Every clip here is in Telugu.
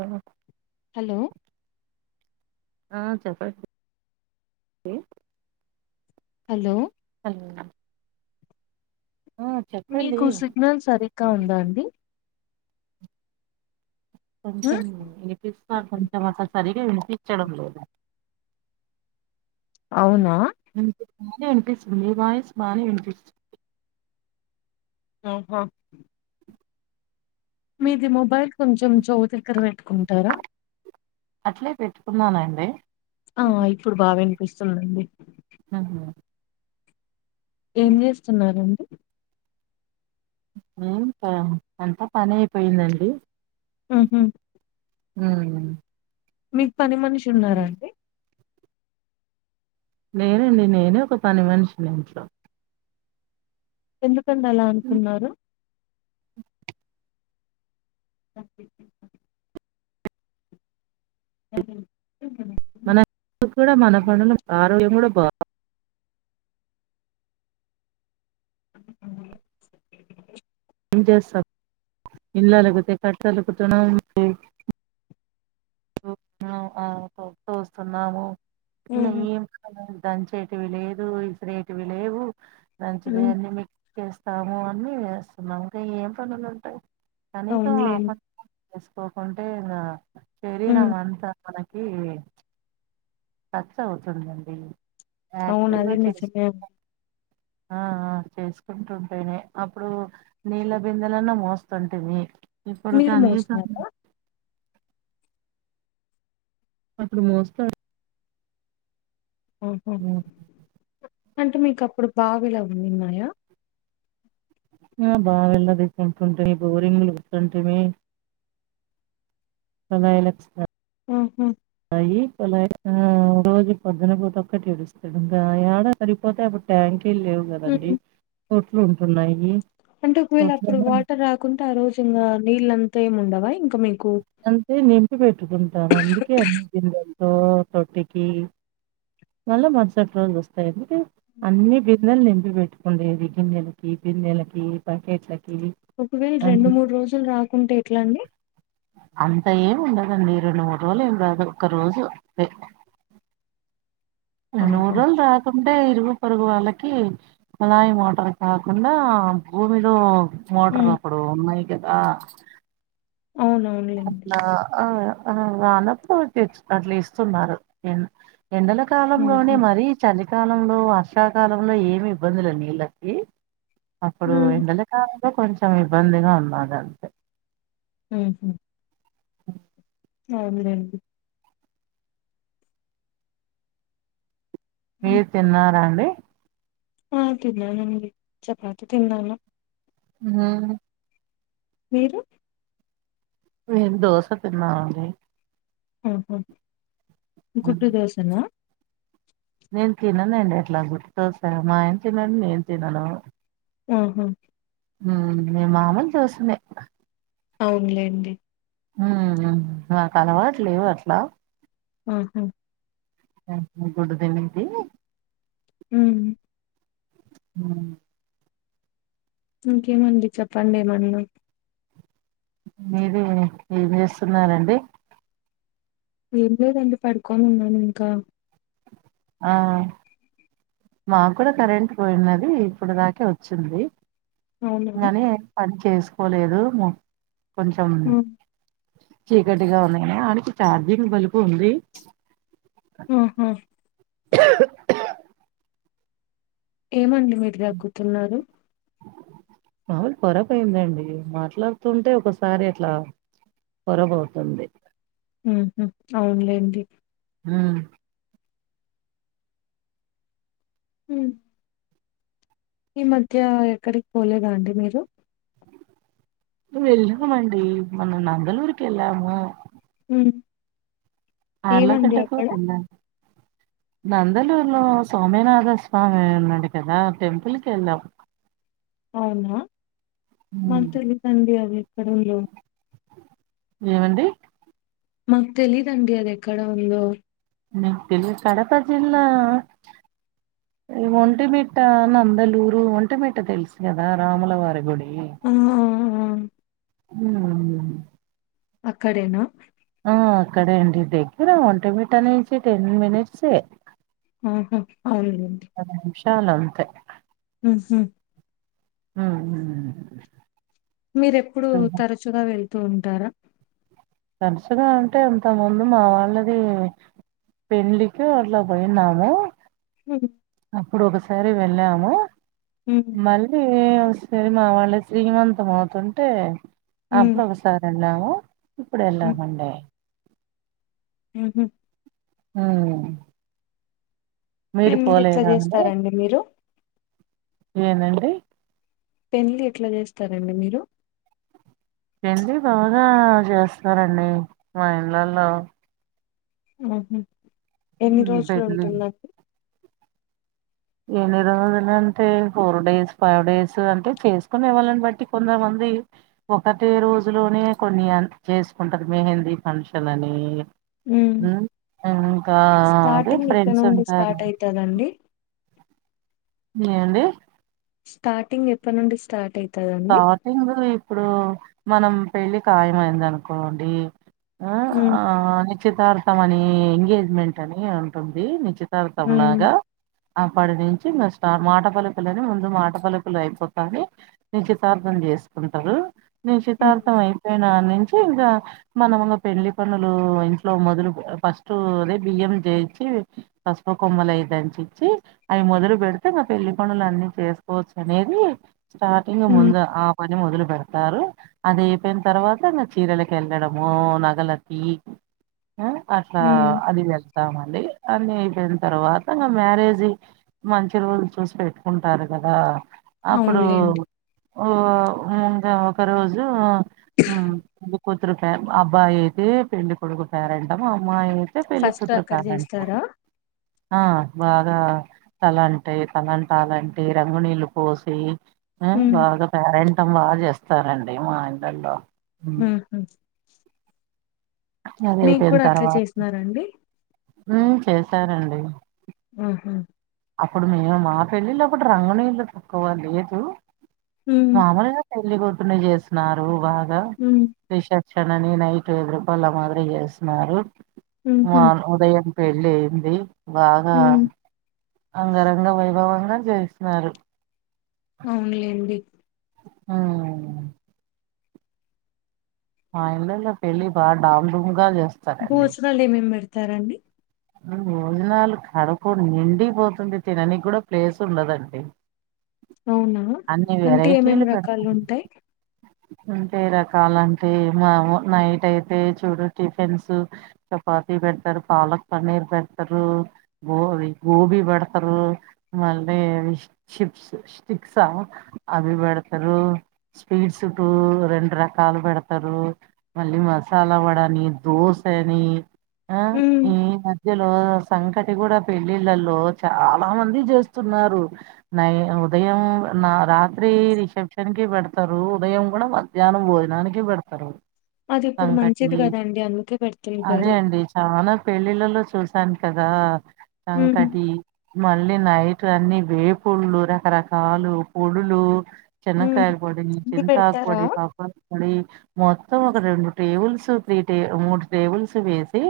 ఆ హలో ఆ చెప్పండి హలో హల్ చెప్పండి మీకు సిగ్నల్ సరిగ్గా ఉందా అండి కొంచెం వినిపిస్తది కొంచెం అట్లా సరిగా వినిపిస్త చెడం లేదం అవునా వినిపిస్తుంది మీ వాయిస్ బానే వినిపిస ఆహ మీది మొబైల్ కొంచెం చేవు దగ్గర పెట్టుకుంటారా డి ఆ ఇప్పుడు బా వినిపిస్తుందండి ఆహా ఏం జేస్తున్నారండి ఏ అంతా పని అయిపోయిందండి ఊహు హ మీకు పని మనిషి ఉన్నారా అండి లేరండి నేనే ఒక పని మనిషిని ఇంట్లో ఎందు కండి అలా అంటున్నారు ే అ మన హ కూడా మన పనులు ఆరోగ్యం కూడా బాగుంది ఏం చేస్తాం ఇల్లలుకితే కట్టలుకు త తూస్తున్నాము న ఉహు ఏ కా దంచేటివి లేదు ఇసిరేటివి లేవు ఉ ఫంచది ఎన్ని మీ చేస్తాము అని వేస్తున్నాంంకా ఏం పనులు ఉంటాయి కనీసం ఆ అవునులేండి ప చేసుకోకుంటే నా ఉ శరీరామంతా కీ ఖర్చు అవుతుందండి యాక్టివ్గా అవునదేం నిజమే చేసు ఆ చేసుకుంటుంటేనే అప్పుడు నీళ్ళ బిందెలన్నా మోస్తుంటిమి ఇప్పుడు మీరు కనీసం మోస్తున్నారా అప్పుడు మోస్తా ఊహు అంటే మీకప్పుడు బావిలవున్నిన్నాయా ఆ బావిళ్ళదిసుకుంటుంటాయి బోరింగ్లు వస్తుంటాయి సదాలక్ష్ ఊహు కుళాయిక రోజు పొద్దున పూట ఒక్కటి ఇడుస్తాడు ఇంగ యాడ సరిపోతే అప్పుడు ట్యాంక్ ఇల్ లేవు ఉ గదండి లు ఉంటున్నాయి అంటే ఒక వీళ్ళ అప్పుడు తొట్లలో వాటర్ రాకుంటే ఆ రోజు ఇంగా నీల్ అంతా ముండవ అంతే నింపి పెట్టుకుంటాం అందుకే అన్ని తింద ఒ తొట్టికి మళ్ళా మరుసటి రోజు వస్తాయి ఎందుకే గిన్నెలు నింపి పెట్టుకుండేది గిన్నెలకి బిన్నెలకి బ్యాకెట్లకి ఒకవేళ రెండు మూడు రోజులు రాకుంటే ఎట్లండి అంత ఏం ఉండదండి రెండు మూడు రోజులు ఏమి రాదు ఒక రోజు అంతే మూడు ఆహా రోజులు రాకుంటే ఇరువు పరుగు వాళ్ళకి మదాయి మోటార్ కాకుండా భూమిలో మోటర్లు ఉమ్ అప్పుడు ఉన్నాయి కదా అవునవునులేండి అ ఆ ఆ అనప్పుడు తె అట్లా ఇస్తున్నారు న ఎండల కాలంలోనే ఉహు మరీ చలి కాలంలో వర్షాకాలంలో ఏమి ఇబ్బందులు నీళ్ళకి అప్పుడు ఉమ్ ఎండల కాల కొంచెం ఇబ్బందిగా ఉన్నది అంతే మ్మ్ హ్మ్ అవునండి మీరు తిన్నారాండి ఆ తినానండి చపాతి తిన్నాను హ్మ మీరు నేను దోస తినానండి హ్మ ఉమ్, గుడ్డు దోశన నేను తిననుండి ఎట్లా గుర్తుకొస్తా మా ఆయన తినడు నేను తినను మ్మ్ హ్మ్ మేము మామూలు దోశలే అవునులేండి ఉ మాకు అలవాటు లేవు అట్లా హ్మ గుడ్ ది అనేది మ్మ్ మ్మ్ ఇంకేమండి చెప్పండి ఏమన్నా మీర ఏం చేస్తున్నారంండి ఏం లేదండి పడుకొని ఉన్నాను ఇంకా ఆ మా కూడా కరెంట్ పోయినది ఇప్పుడు దాకే వచ్చింది అవునా నని పడి చేసుకోలేదు కొంచెం ఉమ్ చీకటిగా ఉంది అ చార్జింగ్ బల్బ ఉంది ఆహా ఏమండి మీరు దగ్గుతున్నారు మామలు పొరబ్యొయిందండి మాట్లాడుతుంటే ఒకసారి అట్లా పరబ్ పోతుంది ఊ హఅవునులేండి హ హ ఈ మధ్య ఎక్కడికి పోలేదా అండి మీరు ను వెళ్ళమండి మన్న నంగళూరుకి వెళ్ళము అ ఆరళకట్టకు అంద నందలూరులో సోమనాథ స్వామి ఉన్నాడు కదా టెంపుల్కి వెళ్ళాం అవునా ఉమ్. మత్త ఇది సండీ అ కడంలొ ఏమండి మాకు తెలీదండి అది ఎక్కడ ఉందో న తెల్గు కడప జిల్లా ఈ ఒంటి మి ట్ట నందలూరు ఒంటమిట తెలుసు కదా రాములవారి గుడి ఆ ఆ హ అక్కడేనా అక్కడే అండి దగ్గర ఒంటమిట్నేంచి టెన్ మినిట్సే ఆహా అవునండి చాన అంతే హ హ ఆ మీర ఎప్పుడు తరచుగా వెళ్త తంటారా తరచుగా అంటే ఇంత ముందు మా వాళ్ళది పెళ్లికి అట్లా పోయినాము హ ఇప్పుడు ఒకసారి వెళ్ళాము హ్మ్. మళ్ళీ ఏ వస్తే మా వాళ్ళ శ్రీమంతం అవుతుంటే హ్మ్. అప్పుడు ఒక్కసారి అండి నావు ఇప్పుడే అలా పండే హ్మ్ హు హ్మ్ మీరు పెళ్లి ఎట్లా పోలేదా అండి జేస్తారండి మీరు? ఏనండి పెండిలి ఎట్లా చేస్తారండి మీరు రంది బా ఆ చేస్తారండి మా ఇండ్లల్లో హ్మ్ హు ఎన్ని రోజులు పెళ్లి ఉంటుంది ఎన్ని రోజులు అంటే ఫోర్ డేస్ ఫైవ్ డేస్ అంటే చేసుకునే వాళ్ళని బట్టి కొంతమంది ఒకటె రోజులోనే కొన్ని అన్ చేసుకుంటారు మెహందీ ఫంక్షన్ అని హ్మ్ ఇంకా అదే స్టార్టింగ్ ఎక్కడ ఫ్రెండ్స్ నుండి ఉంటారు స్టార్ట్ అయితదండి? ఏ అండి స్టార్టింగ్ ఎప్పటి నుండి స్టార్ట్ అయి కాబట్టి [unintelligible] ఇప్పుడు మనం పెళ్లి ఖాయం అయింది అనుకోండి ఆ ఉమ్ ఆ నిశ్చితార్థం అని ఎంగేజ్మెంట్ అని ఉంటుంది నిశ్చి తర్తం ఉమ్ లాగా అప్పటి నుంచి మీ స్టార్ మాట పలుకులని ముందు మాట పలుకులు అయిపోతాయి నిశ్చితార్థం చేసుకుంటారు ఉమ్ నిశ్చితార్థం అయిపోయిన ని నుంచు ఇంగ మనము ఇంగ పెళ్లి పనులు ఇంట్లో మొదలు పస్టు నే బియ్యం చేచి పసుపు కొమ్మలు దంచిచ్చి మొదలు పెడితే పెళ్లి పనులు అ చేసుకోవచ్చు అనేది స్ట కింగ ఉమ్ ముందా అప్ మొదలు పెడతారు అది అయిపోయిన తర్వాత ఇంగ చీరలకి వెళ్ళడము నగలకి ఆ అట్లా ఉమ్, అది వెళ్తామ్ అండి అన్ని అయిపోయిన తర్వాత మ్యారేజీ మంచి రోజులు చూసి పెట్టుకుంటారు కదా అప్పుడు అవునులేండి ఓ ముకా ఒక రోజు మ్మ్ హు కూతురు క అబ్బాయి అయితే పెండ్లి కొడుకు ఫారంటాం అమ్మాయి అయి ఫస్ట్ అక్కడ చేస్తారా ఆ బాగా తలంటాయి తలంటాలంటే రంగు నీళ్లు పోసి ఆ ఉమ్, బాగా పేరం మం బాగా చేస్తారండి మా ఇండ్లల్లో ఉహుం అది మీకు అయిపోయిన కూడా అట్లా తర్వాత చేసినారండి ఉమ్ చేశారండి ఆహా అప్పుడు మేము మా పెళ్ళిలో కూడా రంగు నీళ్ళు తక్కువ లేదు ఉమ్ మాములే పెళ్లి కొడుకునే చేస్తున్నారు బాగా ఉమ్, ర విష క్షణాని నైట్ ఐదు రూపాల లాభం మాదిరి చేస్తున్నారు ఉహు మా ఉదయం పెళ్ళి అయింది బాగా ఉమ్ అంగ రంగ వైభవంగా రన్ చేస్తున్నారు అవునులేండి ఆ ఆ ఇళ్లలో పెళ్లి బాగా డాం డుమ్ గా చేస్తారు భోజనాలే మేం పెడతాం చెస్తారండి భోజనాలు కడుపు నిండి పోతుంది తిననికి కూడా ప్లేస్ ఉండదండి అవునా అన్ని అంటే ఏమేమి వెరైటీలు పెడతా రకాలు ఉంటాయి అంటే రకాలంటే మా నైట్ అయితే చూడు టిఫిన్స్ చపాతీ పెడతారు పాలక్ పన్నీర్ పెడతారు గో గోబీ పెడతారు మళ్ళీ చిప్స్ స్టిక్సా ఆ అవి పెడతారు స్వీట్స్ టూ రెండ ర కాలు పెడతారు మళ్ళీ మసాలా వడాని రోశ ఎని అ ఉమ్ ఈ సంకటి కూడా పెళ్ళిళ్ళలో చాల చాలా మంది చేస్తున్నారు నై ఉదయం నా రాత్రి రిసెప్షన్ కి పెడత స్తరు ఉదయం కూడా వా మధ్యానం భోజనానికి పెడతారు అది ఇప్పుడు సంకటి మంచిది కదండి అందుకే అదే పెడుతుంటారు అండి చాలా పెళ్ళిళ్ళలో చూశాను కదా ఉమ్ సంకటి మళ్ళి నైట్ ఇక్కడ అన్ని వేపుళ్లు రకరకాలు పొడులు ఉమ్ చెన్నకాయల పోడి అన్ని చింతాకు పెడతారా పోడి హాక్ బాగా మడి మొత్తం ఒక రెండు టేబుల్స్ త్రీ టే మూడు టేబుల్స్ వేసి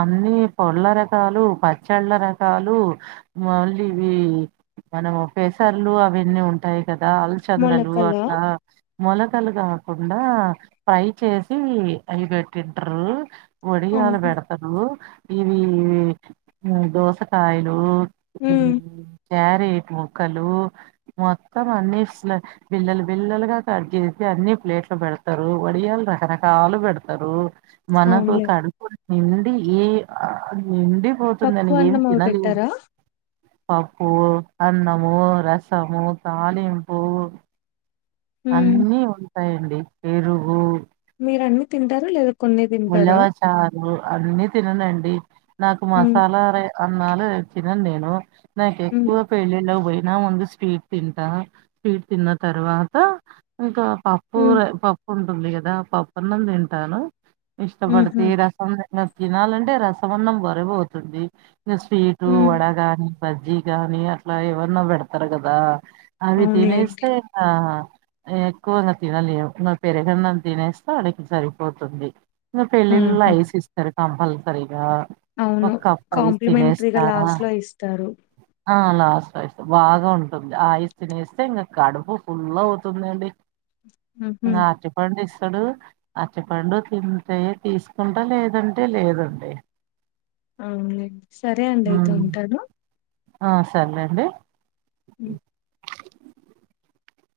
అన్ని పొళ్ళ రకాలు, పచ్చళ్ళ రకాలు, మళ్ళీ ఇవి మనము పెసర్లు అవన్నీ ఉంటాయి. కదా అల్చందలు మొలకలా అట్లా మొలకలు కాకుండా ఫ్రై చేసి అవి పెట్టింటారు ఒడియాల ఆహా బెడతరు ఇవి దోసకాయలు ఉమ్ క్యారెట్ ముక్కలు మొత్తం అన్ని స్ల బిల్లలు బిల్లలుగా కట్ చేసి, అన్ని ప్లేట్లు పెడతారు. వడియాలు రకరకా లు పెడతారు. మనకు అవునులే కడకున్ ఎండి ఈ ఆ పప్పు నిండిపోతుందని ఏం అన్నం అవి తినలేదు పెట్టారా పప్పుూ అన్నము రసము తాలింపూ హ్మ్ అన్నీ ఉన్ వస్తాయండి పెరుగు మీరు అన్నీ తింటార లేద కొన్నే తింటారా అన్నీ తిననండి నాకు హ్మ్ మసాలా ర అన్నాలు తినన్ నేను నాకు హ్మ్ ఎక్కువ పెళ్లికి బోయ్ నా వంద స్వీట్ తింటా స్వీట్ తిన్న తర్వాత ఇంకా పప్పు కూర హ్మ్ పప్పు ఉంటుంది కదా పప్పన్నం తింటాను ఇష్టపడితే ఊహూ రసం తినన్ తినాలంటే రసం అన్నం బరువు అవుతుంది స్వీటు హ్మ్ వడగాని బజ్జీ కాని అట్లా ఏవన్నా పెడతారు కదా అవి తినే అవునులేండి స్తే ఇంకానా ఎక్కువగా తినలేము ఇగ పెరగన్నం ని తినేస్తే ఆడికి సరిపోతుంది. ఇగ పెళ్ళిళ్ళలో ఊహూ ఐస్ ఇస్తరు కంపల్సరీగా ఒక అవును కప్ ఐస్ తినేస్తా కాంప్లిమెంట్రీగా లాస్ట్ లో ఇస్తారు ఆ లాస్ట్ ఐస్ బాగా ఉంటుంది. ఆ ఐస్ తినే ఏస్తే ఇకా కడుపు ఫుల్ అవుతుంది అండి. ఊహూ నా చెప్పండి అతడు అట్టిపండు తింటే తీసుకుంటా లేదంటే లేదండి అవునండి సరే అండి అయితే ఉమ్ ఉంటాను ఆ సర్లేండి ఉ